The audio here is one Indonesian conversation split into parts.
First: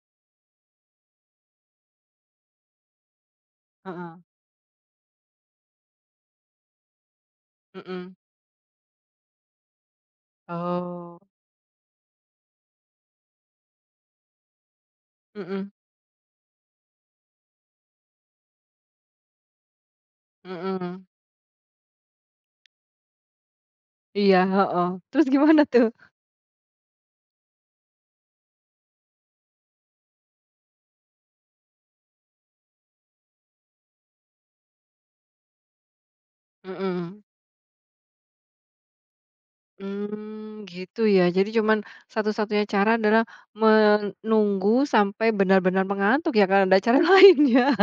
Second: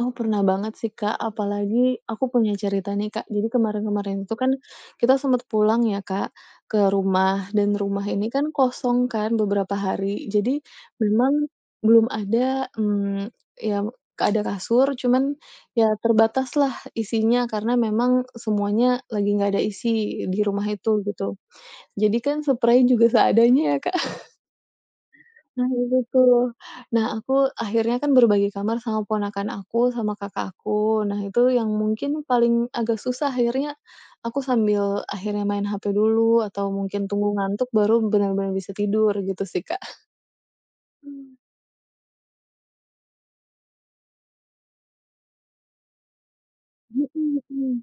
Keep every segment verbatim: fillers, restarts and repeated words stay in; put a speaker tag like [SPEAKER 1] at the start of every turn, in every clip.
[SPEAKER 1] Oh, pernah banget sih, Kak. Apalagi aku punya cerita nih, Kak. Jadi
[SPEAKER 2] Heeh.
[SPEAKER 1] kemarin-kemarin itu kan kita sempet pulang ya, Kak, ke rumah. Dan rumah
[SPEAKER 2] Mhm.
[SPEAKER 1] ini kan kosong kan beberapa hari. Jadi
[SPEAKER 2] Oh.
[SPEAKER 1] memang belum ada, mmm, iya, ada kasur, cuman
[SPEAKER 2] Mhm.
[SPEAKER 1] ya terbataslah isinya. Karena memang semuanya lagi nggak ada isi di rumah itu
[SPEAKER 2] Mhm.
[SPEAKER 1] gitu. Jadi kan seprai juga seadanya ya, Kak.
[SPEAKER 2] Iya, heeh. Terus gimana,
[SPEAKER 1] Nah
[SPEAKER 2] tuh?
[SPEAKER 1] itu tuh. Nah, aku akhirnya kan berbagi kamar sama ponakan aku, sama kakak aku. Nah itu yang mungkin paling agak susah. Akhirnya aku sambil akhirnya main HP dulu atau mungkin
[SPEAKER 2] Mhm.
[SPEAKER 1] tunggu ngantuk, baru benar-benar bisa tidur. Gitu sih, Kak.
[SPEAKER 2] Mmm. Gitu ya.
[SPEAKER 1] Mmm.
[SPEAKER 2] Jadi cuman, satu-satunya cara adalah menunggu sampai benar-benar mengantuk, ya, gak ada ada cara
[SPEAKER 1] Mhm
[SPEAKER 2] lain, ya.
[SPEAKER 1] mhm.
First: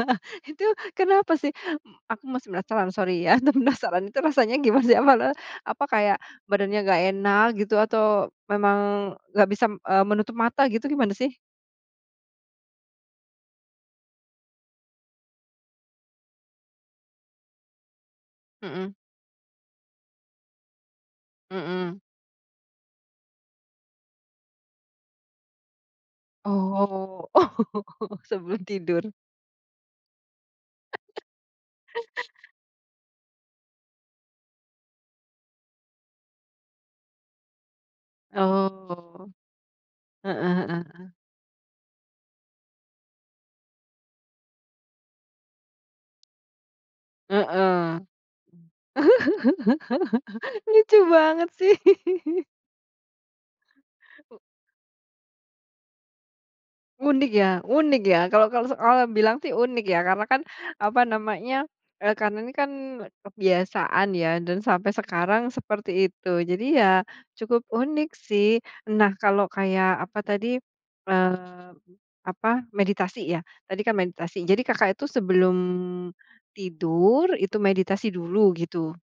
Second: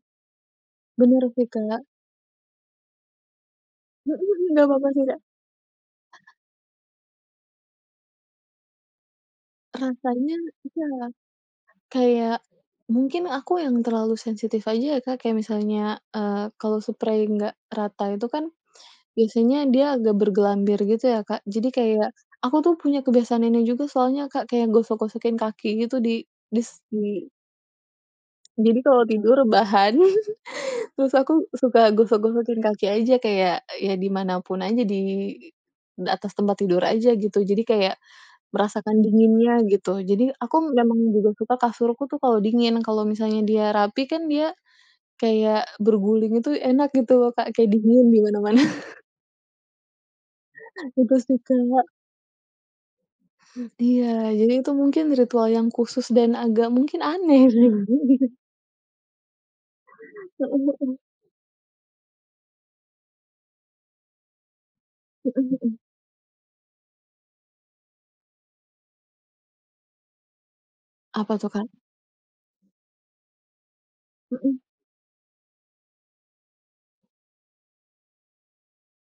[SPEAKER 2] Itu,
[SPEAKER 1] Bener
[SPEAKER 2] kenapa
[SPEAKER 1] sih,
[SPEAKER 2] sih?
[SPEAKER 1] Kak.
[SPEAKER 2] M aku masih penasaran, sorry ya. Penasaran, itu
[SPEAKER 1] Mhm.
[SPEAKER 2] rasanya
[SPEAKER 1] Nggak
[SPEAKER 2] gimana,
[SPEAKER 1] papa
[SPEAKER 2] sih?
[SPEAKER 1] sih,
[SPEAKER 2] Apa
[SPEAKER 1] Kak.
[SPEAKER 2] la apa kayak, badannya nggak enak, gitu, atau memang, nggak bisam, eee, menutup
[SPEAKER 1] Rasanya
[SPEAKER 2] mata gitu?
[SPEAKER 1] iya.
[SPEAKER 2] Gimana sih?
[SPEAKER 1] Kayak, mungkin aku yang terlalu sensitif aja ya, Kak. Kayak misalnya, eee, kalau seprei nggak rata itu kan,
[SPEAKER 2] Mhm.
[SPEAKER 1] biasanya dia agak bergelambir gitu ya, Kak. Jadi
[SPEAKER 2] Mhm.
[SPEAKER 1] kayak aku tuh punya kebiasaan ini juga soalnya, Kak. Kayak gosok-gosokin kaki gitu di dis
[SPEAKER 2] Oh.
[SPEAKER 1] di
[SPEAKER 2] Oh, sebelum
[SPEAKER 1] Jadi kalau
[SPEAKER 2] tidur.
[SPEAKER 1] tidur, rebahan, terus aku suka gosok-gosokin kaki aja. Kayak, ya di mana pun aja. Di atas tempat tidur aja, gitu. Jadi kayak, merasakan
[SPEAKER 2] Oh.
[SPEAKER 1] dinginnya, gitu. Jadi
[SPEAKER 2] Heeh
[SPEAKER 1] aku
[SPEAKER 2] heeh
[SPEAKER 1] memang
[SPEAKER 2] heeh.
[SPEAKER 1] juga suka kasurku tuh, kalau dingin. Kalau misalnya dia rapi kan, dia kayak berguling itu enak, gitu Kak. Kayak
[SPEAKER 2] Heeh.
[SPEAKER 1] dingin, di mana-mana.
[SPEAKER 2] Lucu
[SPEAKER 1] Itu sih,
[SPEAKER 2] banget, sih.
[SPEAKER 1] Kak. Iya.
[SPEAKER 2] U
[SPEAKER 1] Jadi itu mungkin, ritual yang khusus dan agak mungkin
[SPEAKER 2] Unik ya
[SPEAKER 1] aneh.
[SPEAKER 2] unik ya. Kalau kalau orang bilang sih, unik ya. Karena kan,
[SPEAKER 1] Heeh heeh.
[SPEAKER 2] apa namanya, eee, karena ini kan, kebiasaan ya. Dan sampai
[SPEAKER 1] Mhm
[SPEAKER 2] sekarang,
[SPEAKER 1] mhm.
[SPEAKER 2] seperti itu. Jadi ya, cukup unik sih. Nah, kalau kayak apa tadi,
[SPEAKER 1] Apa tuh,
[SPEAKER 2] eee,
[SPEAKER 1] Kak?
[SPEAKER 2] apa, meditasi ya, tadi kan meditasi.
[SPEAKER 1] Mhm
[SPEAKER 2] Jadi Kakak itu, sebelum tidur, itu meditasi dulu, gitu.